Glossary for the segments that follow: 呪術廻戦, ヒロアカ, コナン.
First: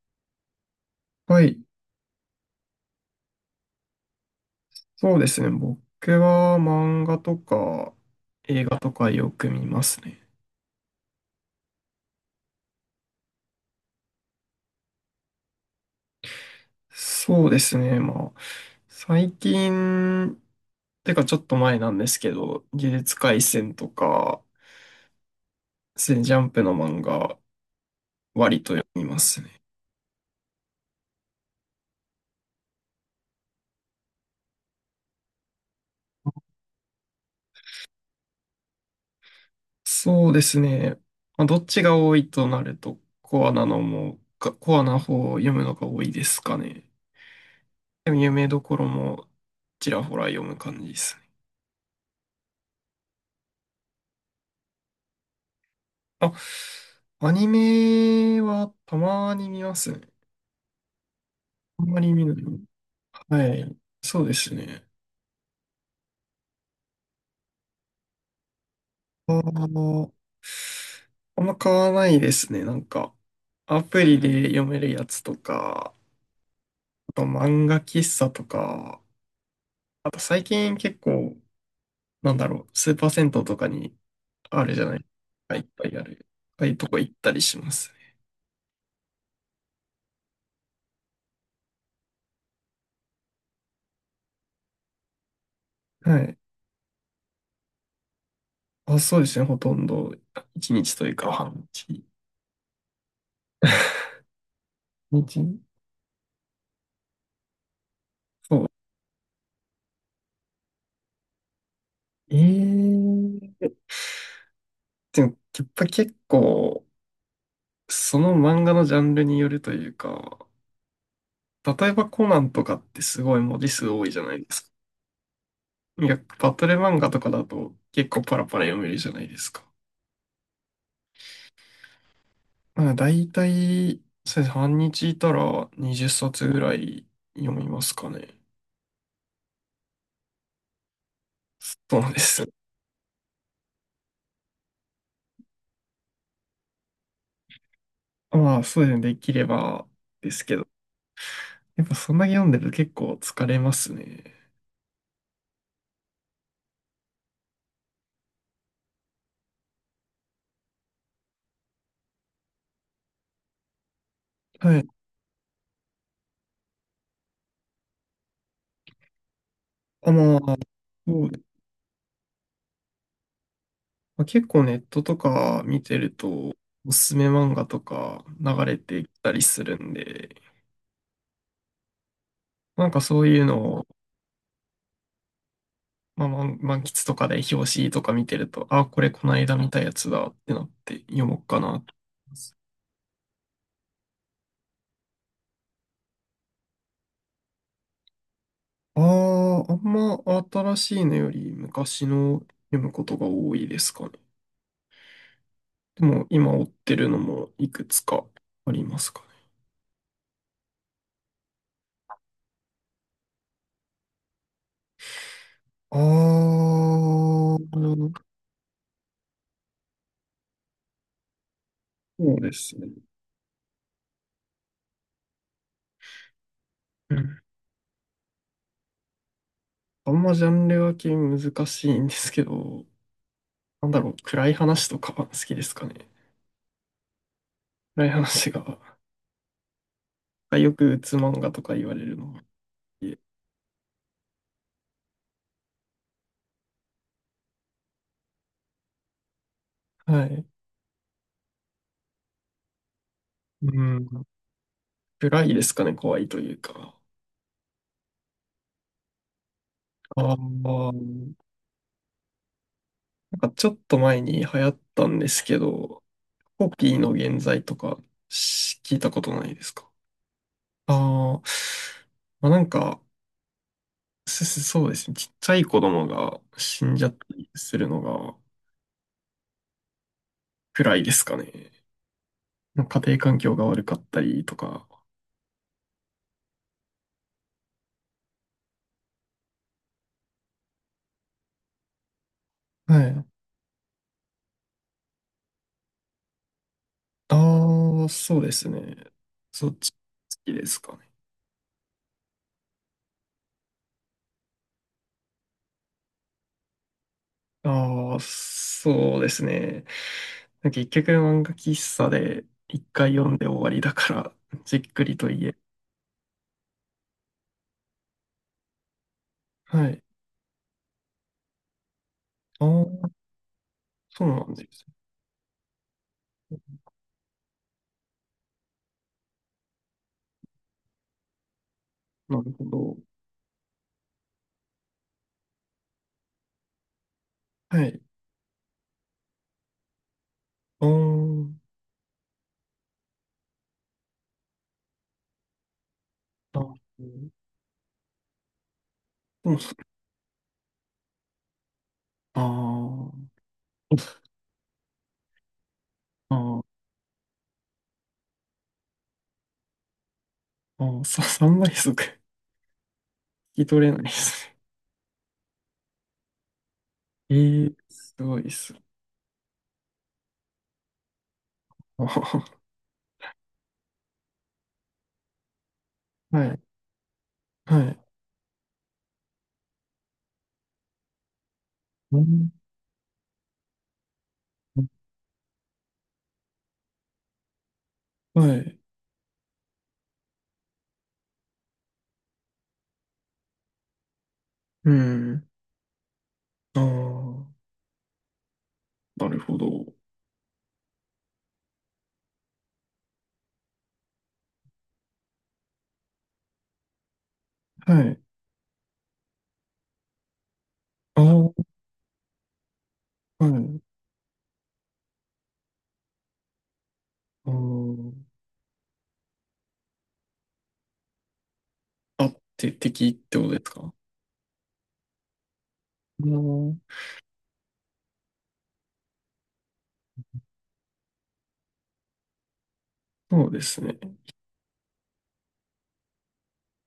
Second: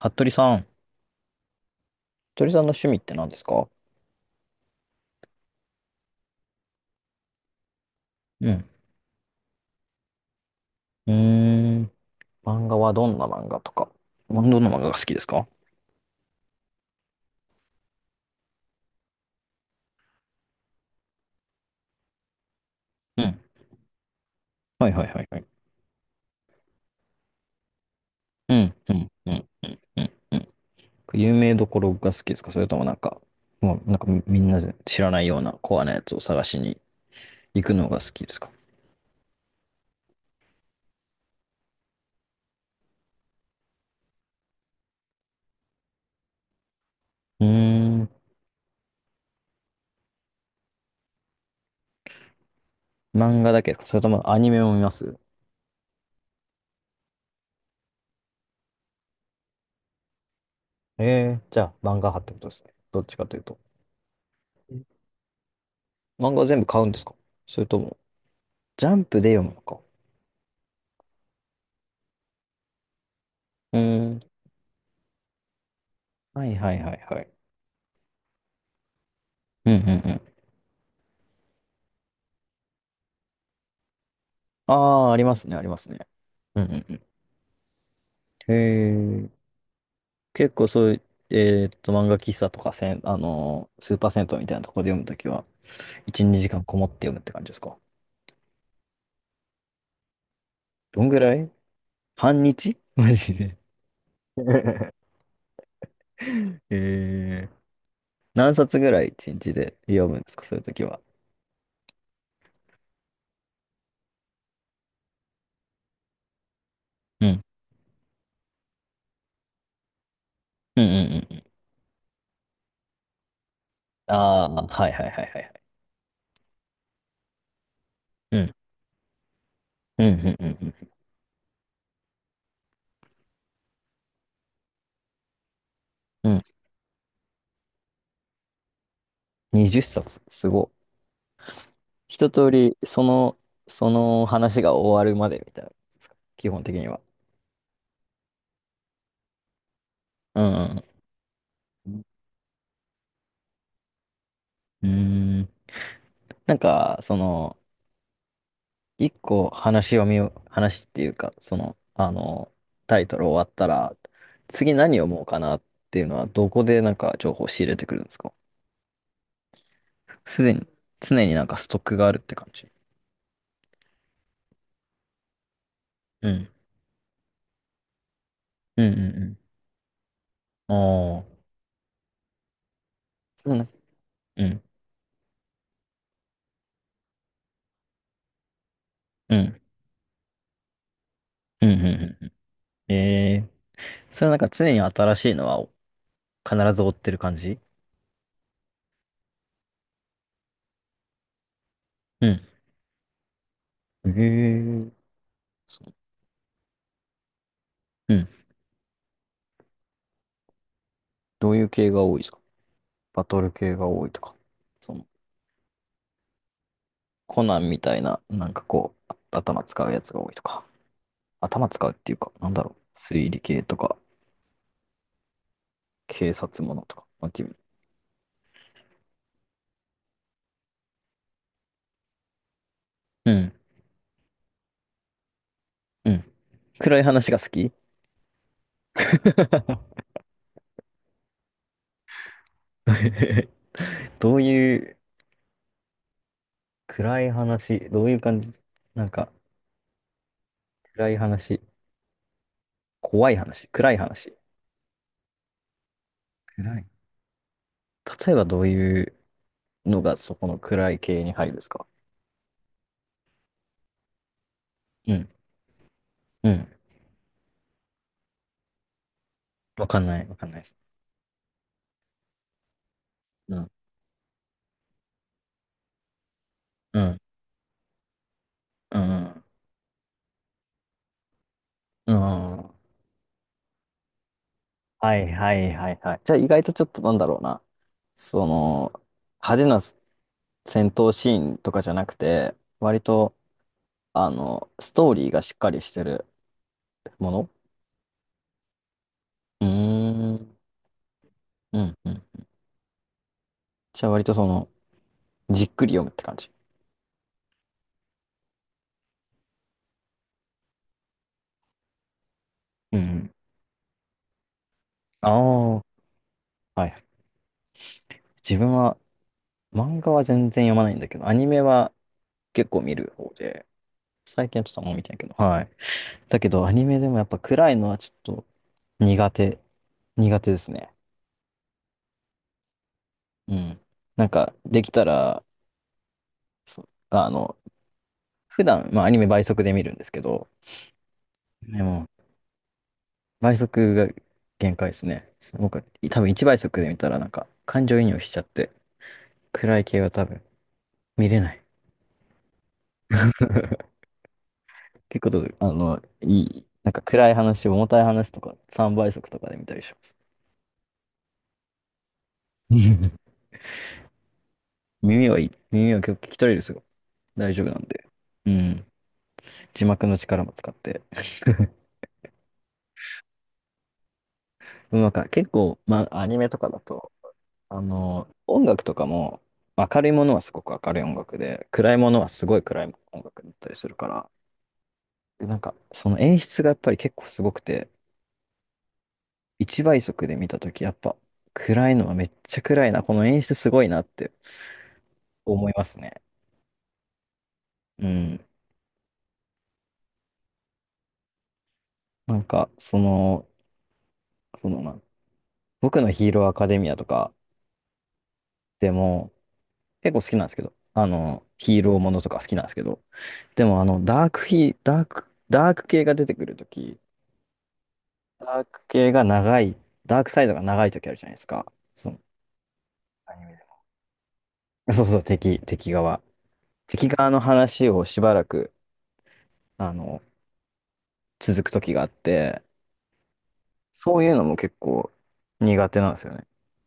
服部さん。はい、鳥さんの趣味って何ですか？そうですね。僕は漫画とかう映ん。画とかよく見ますね。うーん。漫画はどんな漫画とか。どんな漫画が好きですか？そうですね。まあ、最近、てかちょっと前なんですけど、呪術うん。廻戦とか、はいはいはいはい。そういうジャンプの漫画、う割とん、読うみん、まうすん、ね。うん、うん。うん。有名どころが好きですか？それともなんか、もうなんかみんな知らないようなコアなやつを探しに行くのが好きですか？そうですね。まあ、どっちが多いとなると、コアなのも、かコアな方を読むのが多いですかね。うーでもん。有名どころもちらほら読む感じですね。漫画だけですか？それともアニメも見ます？あ、アニメはたまに見ますね。ええー、じゃああん漫ま画り派見っなてことでい。すね。どっちかというはと。い。そうですね。漫画全部買うんですか？それとも、ジャンプであ読むのか？ーあんま買わないですね。なんか、うアプーリん。で読めるやつとか、はいはいはいあはとい。漫画喫茶とか、うんうんうあとん。最近結構、なんだろう、スーパー銭湯とかにあるあじゃないですあ、ありますか、ね、いあっりまぱすいあね。る。うあんあいうとうんこう行ったりしますね。ん。へえ。結構そういう、漫画喫茶とかせん、あのースーパー銭湯みたいなところで読むときは、は1、い。2時間こもって読むって感じですか？あ、そうですね。ほとんど、一日どとんいうぐか、らい？半日。半日マジで。一日えー、何そう。冊ぐらい1日で読むんですか？そういうときは。ええでも、やっぱ結構、うん。その漫画のジャンルによるというか、うんうんうんうん。例えばコナンとかってすごい文字数多いあじゃないあ、ですはいはいはいはいはい。か。いや、バトル漫画とかだと結構パうラん。パラ読めるじゃないですか。うんうんうんうんまあ、だいたい、そうです半日いたら20うん。冊ぐらい読みますかね。20冊、すごっ。そうで一す。通り、その話が終わるまでみたいな、基本的には。まあ、そうですね。できればでうすけど。んやっうぱん。そんなに読んでると結構疲れますね。うーん。なんか、その、一個話を話っていうか、その、あの、タイトル終わったら、次はい。何読もうかなっていうのは、どこでなんか情報を仕入れてくるんですか？あ、ますであ、に、そ常うになんかストックがあるって感じ？まあ、結構ネットとか見てるうん。と、おすすめ漫画とか流れうんてきたうりんするんで、うん。ああ。なんかそういうそうね。のを、うん。まあ、満満喫とかで表紙とか見てると、あ、これこのう間ん。見たやつだってなって読もうかなうとんう思んうんういん。ます。ええ。それはなんか常に新しいのは必ず追ってる感じ？ああ、あんま新しいのより昔うのん。読むことが多いですかえね。ー、そう。でも今追ってるのもいくつうかん。ありますかね。どういう系が多いですか？バトル系が多いとか。その、あコナンみたいな、あ、なんかこう、あ、頭使うやつが多いとか、頭使うっていうか、そうなでんだろすう、ね。推理系とか、警察ものとか、うまあ、ん君。あんまジャンル分け難しいんですけど、うん、なんだろう、暗い話とかは好きですかね。うん。暗い話が好き？ 暗い話が、よくうつ漫画とか言われるのも好き どういう暗い話、どういう感じ、なんかはい。暗い話、怖い話、う暗いん。話。暗いですかね、怖いという暗い。か。例えばどういうのがあそこの暗あ、い系にな入るんですか？んかちょっと前に流行ったうんでん、すけど、うん。コピーの現在とかし聞いたことないですわか？かんない、わかんないです。ああ、まあ、なんか、うん、すそうですね、ちっちゃい子供が死んうじゃったん、りするのがうん、うん。暗いですかね。うん。家庭環境が悪かったりとか。はいはいはいはい。じゃあ意外とちょっとなんだろうな。その、派手な戦闘シーンとかじゃなくて、は割い。と、ストーリーがしっかりしてるもの。ああ、そうですね。うそーっち、好きん、ですかね。うん、うん。じゃあ割とその、じっくり読むって感じ。ああ、そうですね。結局漫画喫茶で一う回読ん。んで終わりだから、じっくりとあ言え。あ、はい。自分は、は漫い。画は全然読まないんだけど、アニメはあ結構あ、見る方で、そうな最ん近はでちょっとあすんま見てないけど、はい。だけね。ど、アニメでもやっぱ暗いのはちょっと苦手、苦手ですね。なるほど。うん。なんか、できたら、そう、はい。普段、まあ、アニメ倍速で見るんですけど、ああ、なでも、倍速が限界ですね。僕、多分1倍るほ速で見たら、なんど。か、感情移入しちゃって、でも暗い系は多分見れない。あ 結構、あ、いあい、なんか暗い話、重たい話とか、3倍速とかで見たりします。あ、ああ、さ、倍速。聞 き取れないですね。耳はいい。耳は結構聞き取れるんですよ。え大丈夫えなんで。すごいっうす。ん。字幕の力も使って。あーでもなんか結構、まあ、アニはメとい。かだと、はい。音楽とかも、明るいものはすごく明るい音楽で、暗いもうのはすん、ごい暗い音楽だったりするから、でなんか、その演出がやっぱり結構すごくて、はい。一倍速で見たとき、やっぱ、暗いのはめっちゃ暗いな、この演出すごいなってうん。思いますね。ああ、うん。なるほど。なんか、その、まあ、僕のヒーローアカデミアとかはい。でも、結構好きなんですけど、ああ、はい。ヒーローものとか好きなんですけど、でもダークヒーダーク、ダーク系が出てくるとき、あーダーク系が長い、ダークサイドが長いときあるじゃないですか。そのあ、あって敵っアてこニとでメすか？あで。そうそう、敵側。あ、敵側の話をしばらく、あの、続くときがあって、そうですね。そういうのも結構苦手なんですよね。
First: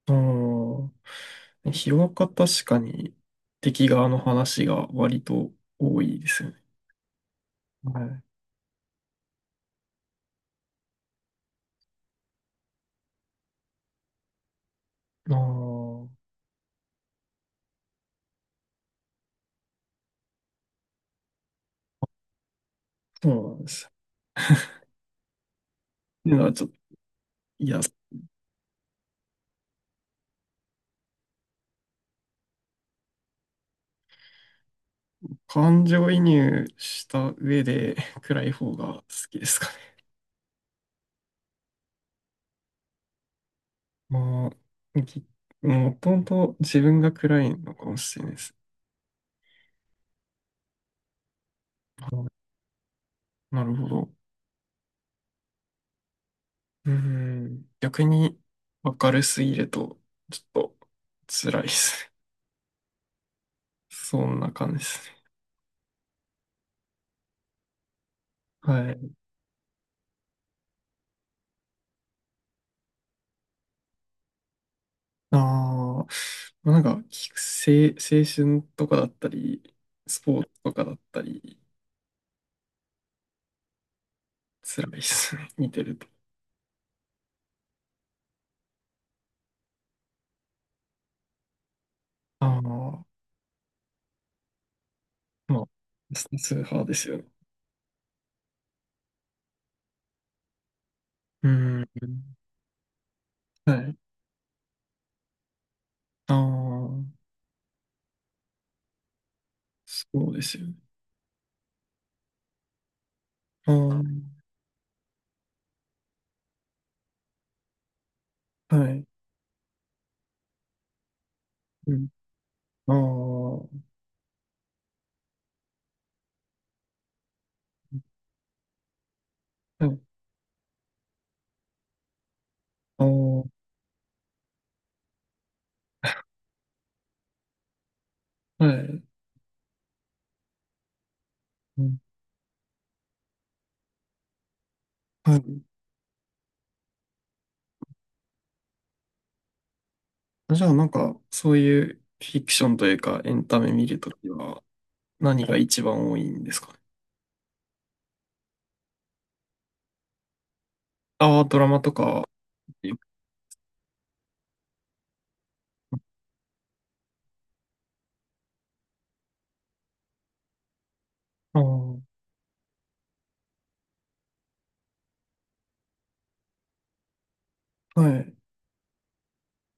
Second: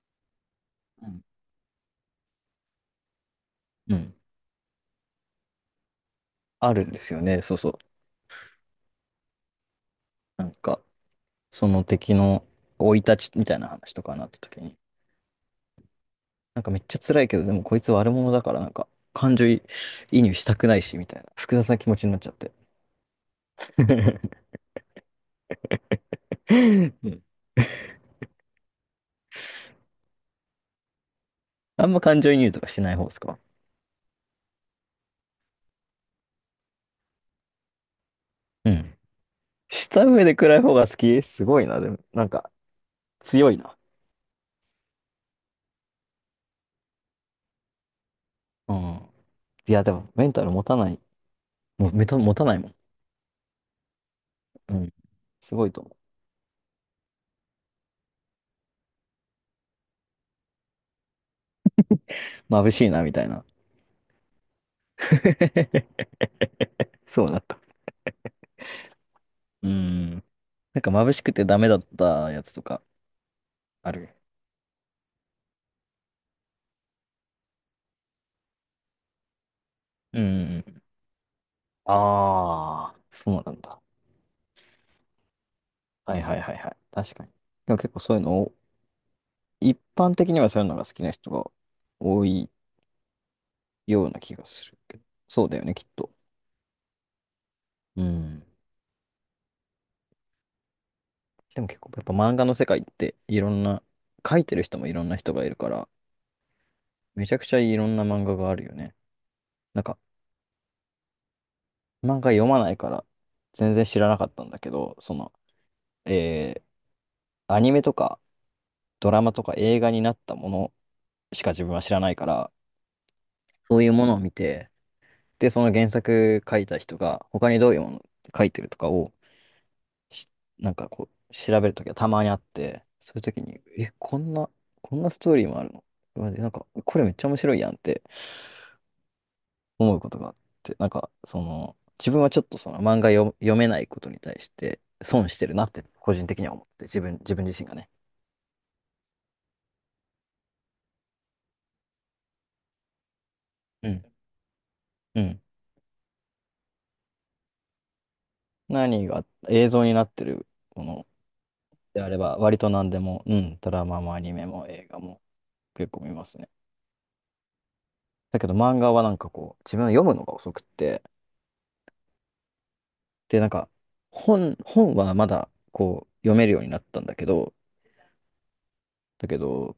あうんあ、ヒロアカ確かに敵う側ん。の話が割と多いですよね。あるんですよね、そうそう。はい。なんか、その敵の生い立ちみたいな話とかになったときに、ああ、そなんかめっちゃ辛いけど、でもこいつ悪者だから、なんか、感情移入したくないし、みたいな、複雑な気持ちになっちゃって。うなんで す。っうていうのはちょっと、ん。いや、あんま感情移入とかしない方ですか？感情移入した上で暗いう方がん。好きですか？した上で暗い方が好き、すごいな。でも、なんか、強いな。まあ、ぎもともと自分が暗いのかもしれないです。うん。いや、でも、メンタル持たない。もう、メはタい持たないもん。なるほど。うん。すごいと思うん。逆に明るすぎると、ちょっと辛いですね。う。眩しいな、みたいな。そんな感じですね。そうなった。はい。うん。なんか、眩しくてダメだったやつとか、ある？ああ、まあ、なんか、きせ青春とかだったり、うスポーツとん。かだったり、ああ、そうなんだ。辛いですね。見てると。はいはいはいはい。確かに。でも結構そういうのを、一般的にはそういうのが好きな人が多あいあ、ような気がするけど。そうだまあ、よね、きっと。ス数派ですよね。うん。うでも結ん。構、やっぱ漫画の世界っていろんはな、い。書いてる人もいろんな人がいるから、ああ、めちゃくちゃいろんな漫画があるよね。なんか、そうですよね。漫画読まないから、あ全然知あ。らなかったんだけど、その、えアニメとかはい。ドラマとか映画になったものしか自分は知うらん。ないから、ああ、はそういうものを見て、で、その原作書いた人が、他にどういうもの書いてるとかをい。しなんかこう、調べるときはたまにあって、ああ、そういうときに、え、こんなストーリーもあるの？うわ、で、なんか、これめっちゃ面白いやんってはい。思うことがあって、なんか、その、うん。自分はちょっとその漫画読めないことに対して損はしてるい。なって個人的には思って、自分自身がね。じゃあ、なんか、そういうフィクションというか、エンタメ見うるん。ときは、うん。何が一番多いんですかね。何が映像になってるものああ、ドラマとであれか。ば、割と何でも、うん、ドラマもアニメも映画も結構見ますね。だけど漫画はなんかこう、自分は読むのが遅くって、ああ、はで、なんか、本はまだ、こう、読めるようになったんだけど、い。だけど、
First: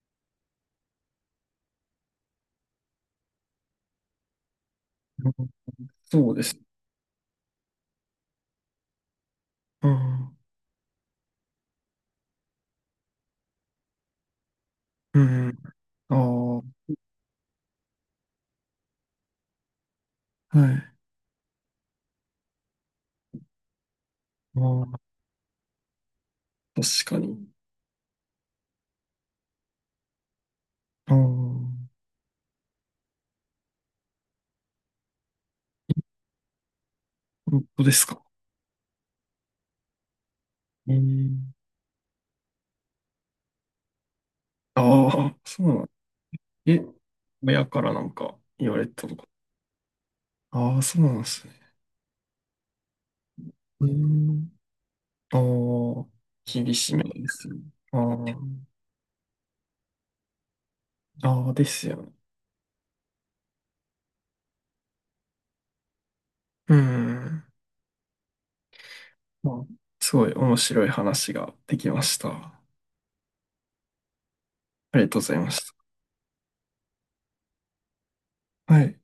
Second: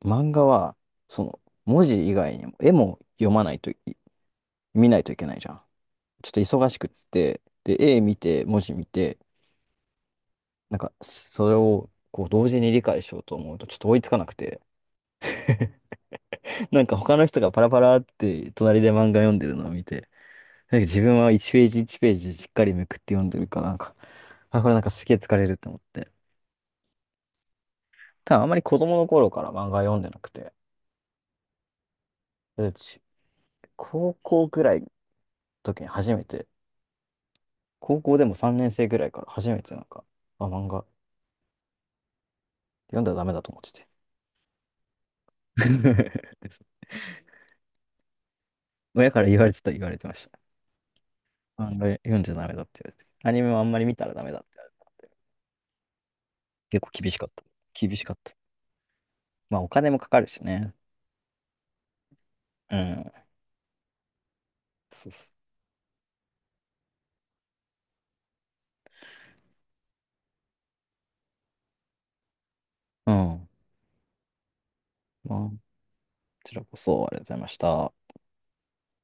漫画は、その、文字以外にも、絵も読まないとい、見ないといけうないじんゃん。ちょそっうとです。忙しくって、で、絵見て、文字見て、うん。なんか、それを、こう、同時に理解しようと思うと、ちょっと追いつかなくて、うん。ああ、は なんか、他の人がパラパラって、隣で漫画読んでるのを見て、なんか、い。自分は1ページ1ページしっかりめくって読んでるから、なんか、ああ、これなんかあ、すげえ疲れると思って。確かに。ただあんまり子供の頃から漫画読んでなくて、ああ、本うち高校ぐらいの時に初めて、当で高す校か？でも3年生ぐらいから初めてなんか、あ、漫画えー、読んだらダメだと思ってて。ああ、そうなん。え、親からなんか言われた親とかか。ら言われてました。ああ、そうなんですね。漫画読んじゃダメだって言われて。アニメもあんまりう見たらダメだってん言われて。ああ、厳結構しめ厳しでかった。すね。厳あしかった。ーまあお金もかかるしね。ああですよね。うん。そうそうん。まあ、すごい面白い話ができました。あう。ん。りがとうござまいあ、まこしちらこそありがとうございました。た。はい。